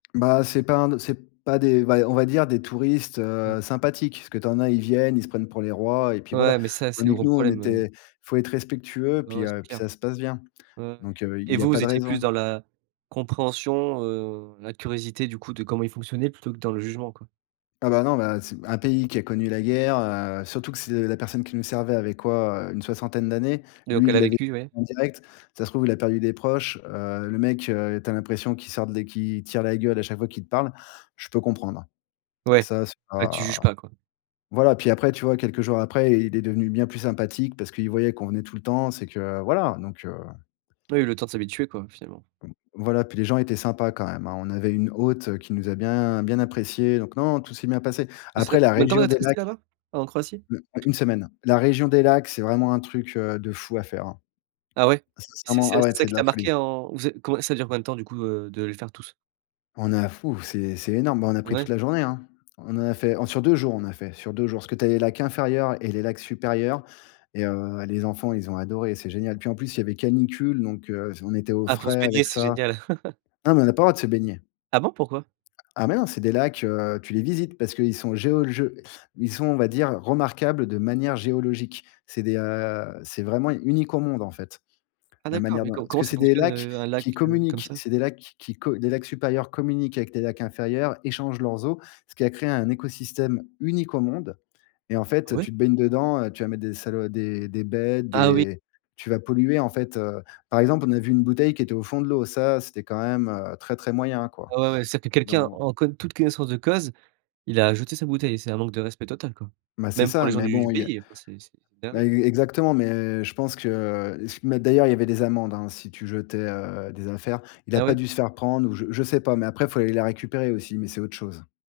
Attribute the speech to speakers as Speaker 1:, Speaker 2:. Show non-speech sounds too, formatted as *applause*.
Speaker 1: Ben, c'est pas un d c'est pas des v on va dire des touristes,
Speaker 2: Mmh.
Speaker 1: heu, sympathiques. Parce que tu en as, ils viennent, ils se prennent pour les rois et puis voilà.
Speaker 2: Ouais, mais ça, c'est le
Speaker 1: Tandis que
Speaker 2: gros
Speaker 1: nous, on
Speaker 2: problème, heu.
Speaker 1: était il faut être respectueux.
Speaker 2: Ouais, ouais,
Speaker 1: Puis
Speaker 2: c'est
Speaker 1: heu, puis
Speaker 2: clair.
Speaker 1: ça se passe bien.
Speaker 2: Ouais, ouais.
Speaker 1: Donc heu, il
Speaker 2: Et
Speaker 1: y a
Speaker 2: vous,
Speaker 1: pas
Speaker 2: vous
Speaker 1: de
Speaker 2: étiez plus
Speaker 1: raison.
Speaker 2: dans la compréhension, heu, la curiosité, du coup, de comment ils fonctionnaient plutôt que dans le jugement, quoi?
Speaker 1: Ah ben, bah non s un pays qui a connu la guerre, heu surtout que c'est la personne qui nous servait avait quoi? Heu, une soixantaine d'années.
Speaker 2: Donc,
Speaker 1: Lui,
Speaker 2: elle
Speaker 1: il
Speaker 2: a
Speaker 1: l'a vé
Speaker 2: vécu, oui.
Speaker 1: en direct. Ça se trouve, il a perdu des proches. Heu, le mec, heu, tu as l'impression qu'il sort de l'é qu'il tire la gueule à chaque fois qu'il te parle. Je peux comprendre.
Speaker 2: Ouais,
Speaker 1: Ça, c'est
Speaker 2: ben, tu juges
Speaker 1: pas
Speaker 2: pas, quoi.
Speaker 1: voilà, puis après, tu vois, quelques jours après, il est devenu bien plus sympathique parce qu'il voyait qu'on venait tout le temps, c'est que voilà. Donc, heu.
Speaker 2: Oui, le temps de s'habituer, quoi, finalement.
Speaker 1: Voilà. Puis les gens étaient sympas quand même, hein. On avait une hôte, heu, qui nous a bien, bien appréciés. Donc non, tout s'est bien passé.
Speaker 2: Ouais, c'est v
Speaker 1: Après, la
Speaker 2: combien de temps vous
Speaker 1: région
Speaker 2: êtes
Speaker 1: des
Speaker 2: restés
Speaker 1: lacs
Speaker 2: là-bas, en Croatie?
Speaker 1: U u une semaine. La région des lacs, c'est vraiment un truc, heu, de fou à faire, hein.
Speaker 2: Ah ouais, c'est
Speaker 1: Sincèrement, ah
Speaker 2: c'est
Speaker 1: ouais,
Speaker 2: ça
Speaker 1: c'est de
Speaker 2: qui
Speaker 1: la
Speaker 2: t'a
Speaker 1: folie.
Speaker 2: marqué en vous ê comb ça dure combien de temps du coup, heu, de les faire tous?
Speaker 1: On a ouf, c'est c'est énorme. Bah, on a pris toute
Speaker 2: Ouais.
Speaker 1: la journée, hein. On en a fait sur 2 jours. On a fait sur 2 jours parce que tu as les lacs inférieurs et les lacs supérieurs et heu, les enfants, ils ont adoré. C'est génial. Puis, en plus, il y avait canicule, donc, heu, s on était au
Speaker 2: Ah, pour se
Speaker 1: frais
Speaker 2: baigner,
Speaker 1: avec
Speaker 2: c'est
Speaker 1: ça.
Speaker 2: génial. *laughs*
Speaker 1: Ah mais on a pas le droit de se baigner.
Speaker 2: Ah bon pourquoi?
Speaker 1: Ah, mais non, c'est des lacs, heu, tu les visites parce qu'ils sont géologiques. Ils sont, on va dire, remarquables de manière géologique. C'est des, heu, c'est vraiment unique au monde, en fait.
Speaker 2: Ah
Speaker 1: La
Speaker 2: d'accord,
Speaker 1: manière
Speaker 2: mais
Speaker 1: dont
Speaker 2: com
Speaker 1: parce
Speaker 2: comment
Speaker 1: que
Speaker 2: ça
Speaker 1: c'est des
Speaker 2: fonctionne,
Speaker 1: lacs
Speaker 2: heu, un lac,
Speaker 1: qui
Speaker 2: heu, comme
Speaker 1: communiquent.
Speaker 2: ça?
Speaker 1: C'est des lacs qui-qui co des lacs supérieurs communiquent avec les lacs inférieurs, échangent leurs eaux, ce qui a créé un écosystème unique au monde. Et en
Speaker 2: Ah
Speaker 1: fait,
Speaker 2: ouais?
Speaker 1: tu te baignes dedans, heu, tu vas mettre des salo des des bêtes,
Speaker 2: Ah oui.
Speaker 1: des tu vas polluer, en fait, heu. Par exemple, on a vu une bouteille qui était au fond de l'eau. Ça, c'était quand même, heu, très, très moyen, quoi.
Speaker 2: Ouais ouais ouais. C'est à dire que quelqu'un,
Speaker 1: Don
Speaker 2: en co toute connaissance de cause, il a ajouté sa bouteille. C'est un manque de respect total, quoi.
Speaker 1: Ben, c'est
Speaker 2: Même pour
Speaker 1: ça.
Speaker 2: les gens
Speaker 1: Mais
Speaker 2: du du
Speaker 1: bon, il y a
Speaker 2: pays. Enfin, c'est c'est c'est une
Speaker 1: ben
Speaker 2: dinguerie.
Speaker 1: e exactement. Mais je pense que mais d'ailleurs, il y avait des amendes, hein, si tu jetais, heu, des affaires. Il a
Speaker 2: Ah
Speaker 1: pas
Speaker 2: ouais?
Speaker 1: dû se faire prendre, ou je je sais pas. Mais après, il faut aller la récupérer aussi. Mais c'est autre chose.